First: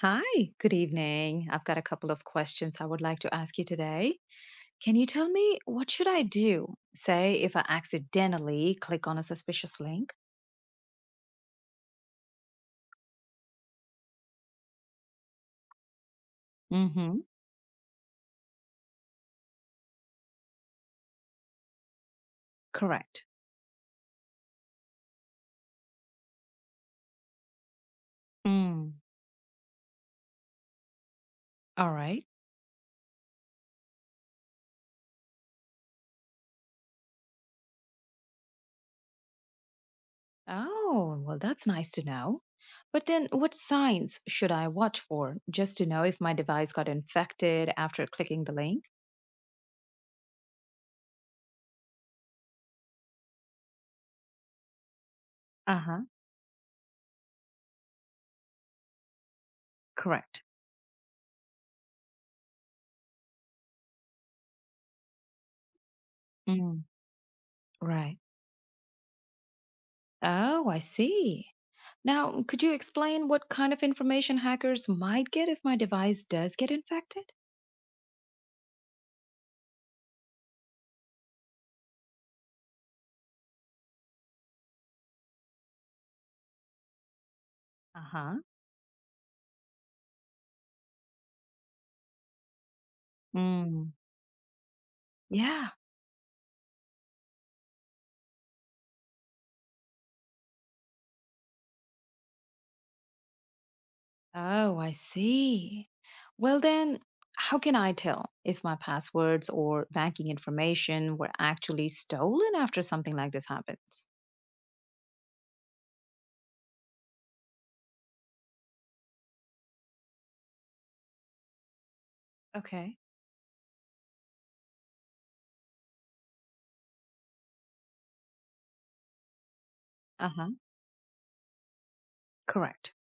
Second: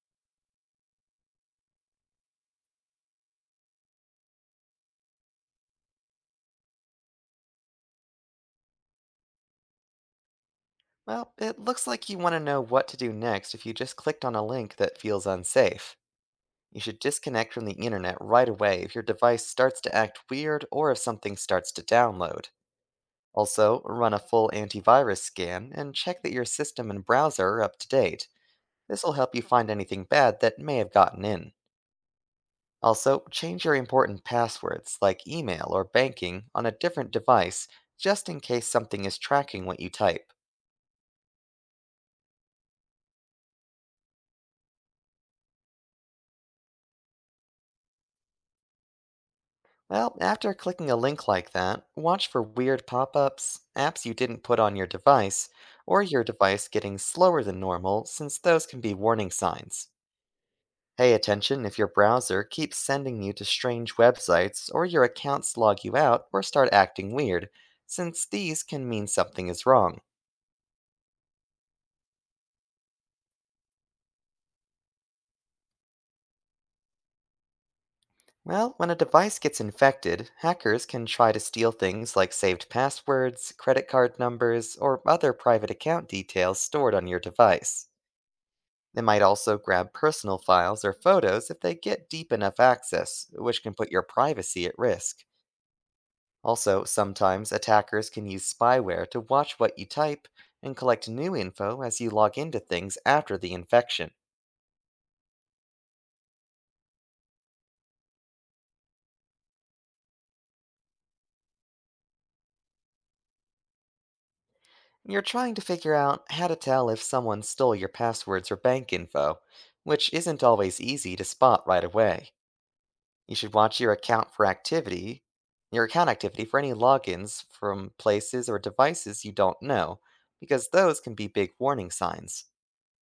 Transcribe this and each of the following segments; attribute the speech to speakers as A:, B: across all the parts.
A: Hi, good evening. I've got a couple of questions I would like to ask you today. Can you tell me, what should I do, say, if I accidentally click on a suspicious link?
B: Well, it looks like you want to know what to do next if you just clicked on a link that feels unsafe. You should
A: Mm-hmm.
B: disconnect from the internet right away if your device starts to act weird or if something starts to download.
A: Correct.
B: Also, run a full antivirus scan and check that your system and browser are up to date.
A: Mm.
B: This will help you find anything bad that may have gotten in.
A: All right.
B: Also, change your important passwords, like email or banking, on a different device just in case something is tracking what you type.
A: Oh, well, that's nice to know. But then what signs should I watch for just to know if my device got infected after clicking the link?
B: Well, after clicking a link like that, watch for weird pop ups, apps you didn't put on your device,
A: Uh-huh.
B: or your device getting slower than normal, since those can be warning signs.
A: Correct.
B: Pay attention if your browser keeps sending you to strange websites or your accounts log you out or start
A: Mm.
B: acting weird,
A: Right.
B: since these can mean something is wrong.
A: Oh, I see. Now, could you explain what kind of information hackers might get if my device does get infected?
B: Well, when a device gets infected, hackers can try to steal things like saved passwords, credit card numbers, or other private account details stored on your device.
A: Uh huh.
B: They might also grab personal files or photos if they get deep enough access, which can put
A: Mm,
B: your privacy at risk.
A: yeah.
B: Also, sometimes attackers can use spyware to watch what you type and collect new info as you log into things after the infection.
A: Oh, I see. Well, then, how can I tell if my passwords or banking information were actually stolen after something like this happens?
B: You're trying to figure out how to tell if someone stole your passwords or bank info, which isn't always easy to spot right away.
A: Okay.
B: You should watch your account for activity, your account activity for any logins from places or devices you don't know,
A: Uh huh.
B: because those can be big warning signs.
A: Correct.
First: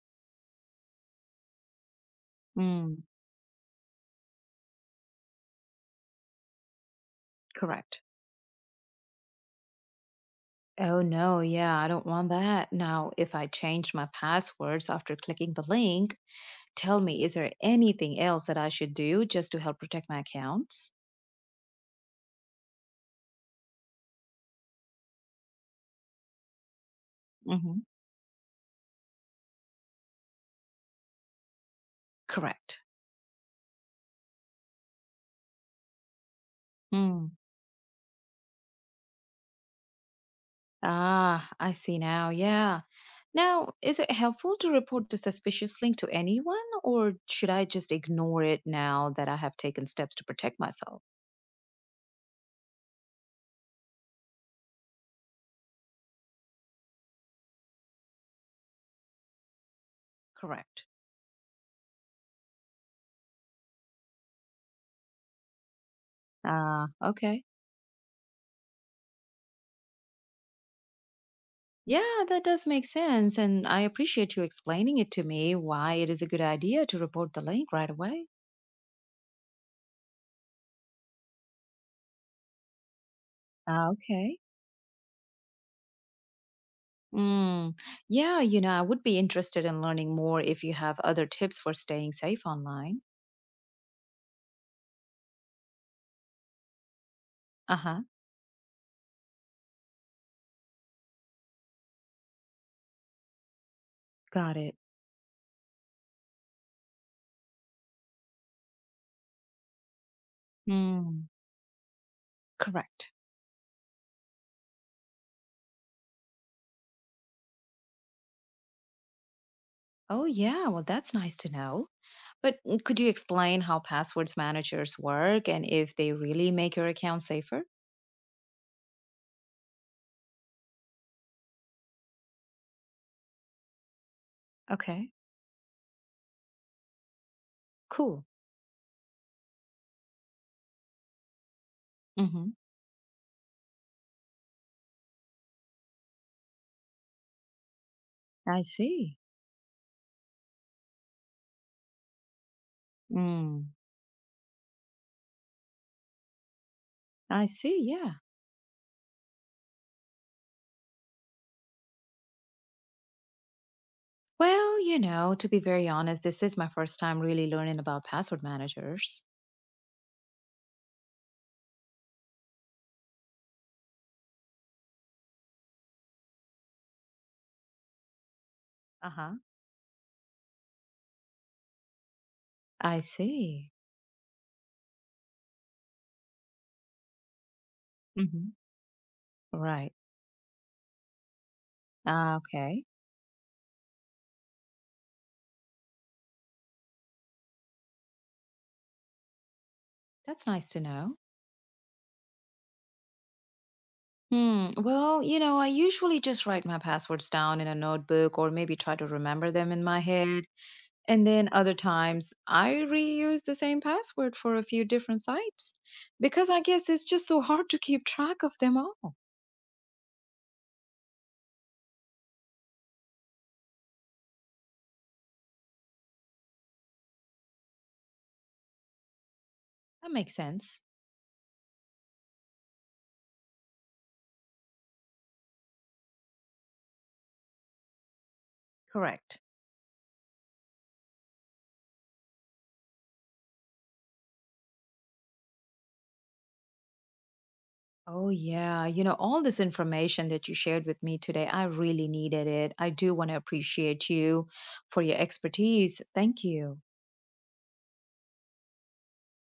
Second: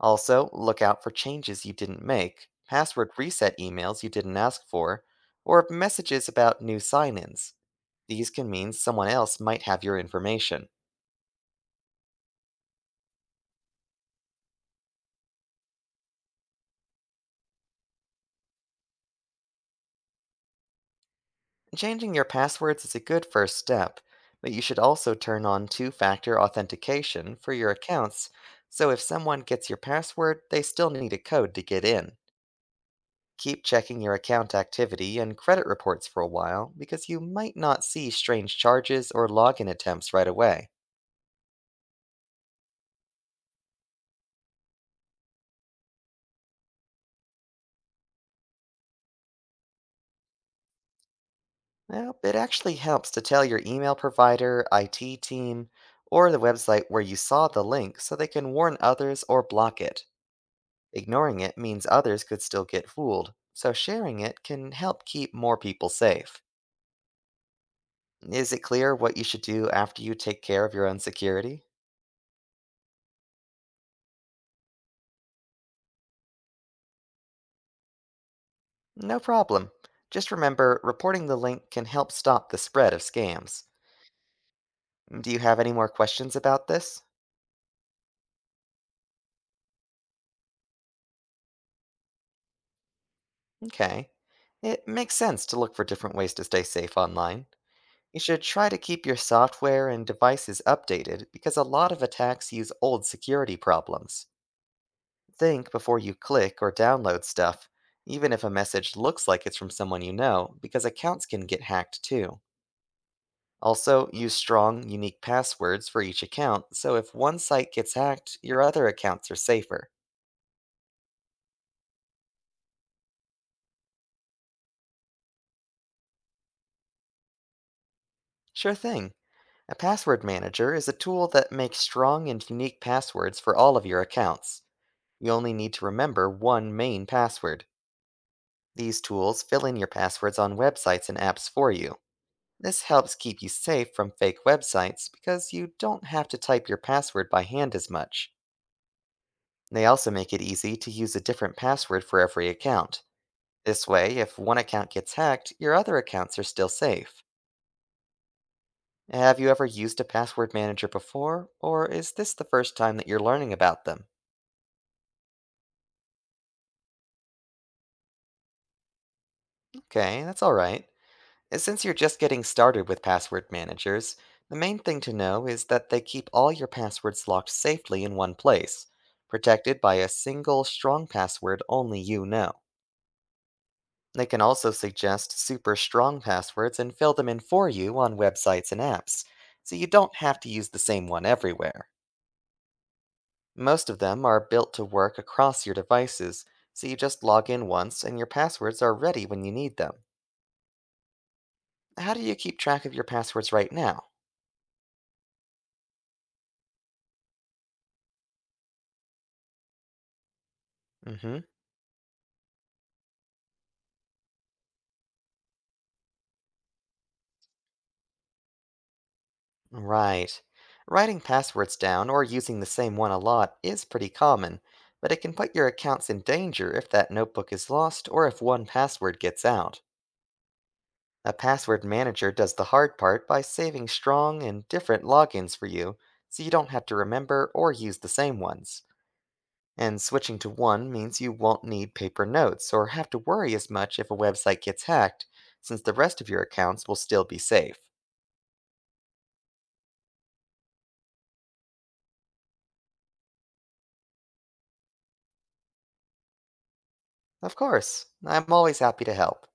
B: Also, look out for changes you didn't make,
A: Mm,
B: password reset emails you didn't ask for, or messages about new sign ins.
A: correct.
B: These can mean someone else might have your information.
A: Oh, no. Yeah, I don't want that. Now, if I changed my passwords after clicking the link, tell me, is there anything else that I should do just to help protect my accounts?
B: Changing your passwords is a good first step, but you should also turn on two factor authentication for your
A: Hmm.
B: accounts so if someone gets your password, they still need a code to get in.
A: Correct.
B: Keep checking your account activity and credit reports for a while because you
A: Hmm.
B: might not see strange charges or login attempts right away.
A: Ah, I see now. Yeah. Now, is it helpful to report the suspicious link to anyone, or should I just ignore it now that I have taken steps to protect myself?
B: Well, it actually helps to tell your email provider, IT team, or the website where you saw the link so they can warn others or block it.
A: Correct.
B: Ignoring it means others could still get fooled, so sharing it can help keep more people safe.
A: Ah, okay.
B: Is it clear what you should do after you take care of your own security?
A: Yeah, that does make sense. And I appreciate you explaining it to me why it is a good idea to report the link right away.
B: No problem. Just remember, reporting the link can help stop the spread of scams.
A: Ah, okay.
B: Do you have any more questions about this?
A: Mm. Yeah, I would be interested in learning more if you have other tips for staying safe online.
B: Okay. It makes sense to look for different ways to stay safe online.
A: Uh-huh.
B: You should try to keep your software and devices updated because a lot of attacks use old security problems.
A: Got it.
B: Think before you click or download stuff, even if a message looks like it's from someone you know, because accounts
A: Mm.
B: can get hacked too.
A: Correct.
B: Also, use strong, unique passwords for each account, so if one site gets hacked, your other accounts are safer.
A: Oh, yeah. Well, that's nice to know. But could you explain how passwords managers work and if they really make your account safer?
B: Sure thing. A password manager is a tool that makes strong and unique passwords for all of your accounts.
A: Okay.
B: You only need to remember one main password.
A: Cool.
B: These tools fill in your passwords on websites and apps for you.
A: Mm-hmm.
B: This helps keep you safe from fake websites because you don't have to type your password by hand as much.
A: I see.
B: They also make it easy to use a different password for every account.
A: Mm.
B: This way, if one account gets hacked, your other accounts are still safe.
A: I see. Yeah.
B: Have you ever used a password manager before, or is this the first time that you're learning about them?
A: Well, to be very honest, this is my first time really learning about password managers.
B: Okay, that's alright. Since you're just getting started with password managers, the main thing to know is that they keep all your passwords locked safely in one place,
A: Uh-huh.
B: protected by a single strong password only you know.
A: I see.
B: They can also suggest super strong passwords and fill them in for you on
A: Mm-hmm.
B: websites and apps, so you
A: Right.
B: don't have to use the same one everywhere.
A: Ah, okay.
B: Most of them are built to work across your devices, so you just log in once and your passwords are ready when you need them.
A: That's nice to know.
B: How do you keep track of your passwords right now?
A: Hmm. Well, I usually just write my passwords down in a notebook or maybe try to remember them in my head.
B: Mm
A: And
B: hmm.
A: then other times I reuse the same password for a few different sites because I guess it's just so hard to keep track of them all.
B: Right. Writing passwords down or using the same one a lot is pretty common, but it can put your accounts in danger if that notebook is lost or if one password gets out.
A: That makes sense.
B: A password manager does the hard part by saving strong and different logins for you, so you don't have to remember or use the same ones.
A: Correct.
B: And switching to one means you won't need paper notes or have to worry as much if a website gets hacked, since the rest of your accounts will still be safe.
A: Oh, yeah. You know, all this information that you shared with me today, I really needed it. I do want to appreciate you for your expertise. Thank you.
B: Of course, I'm always happy to help.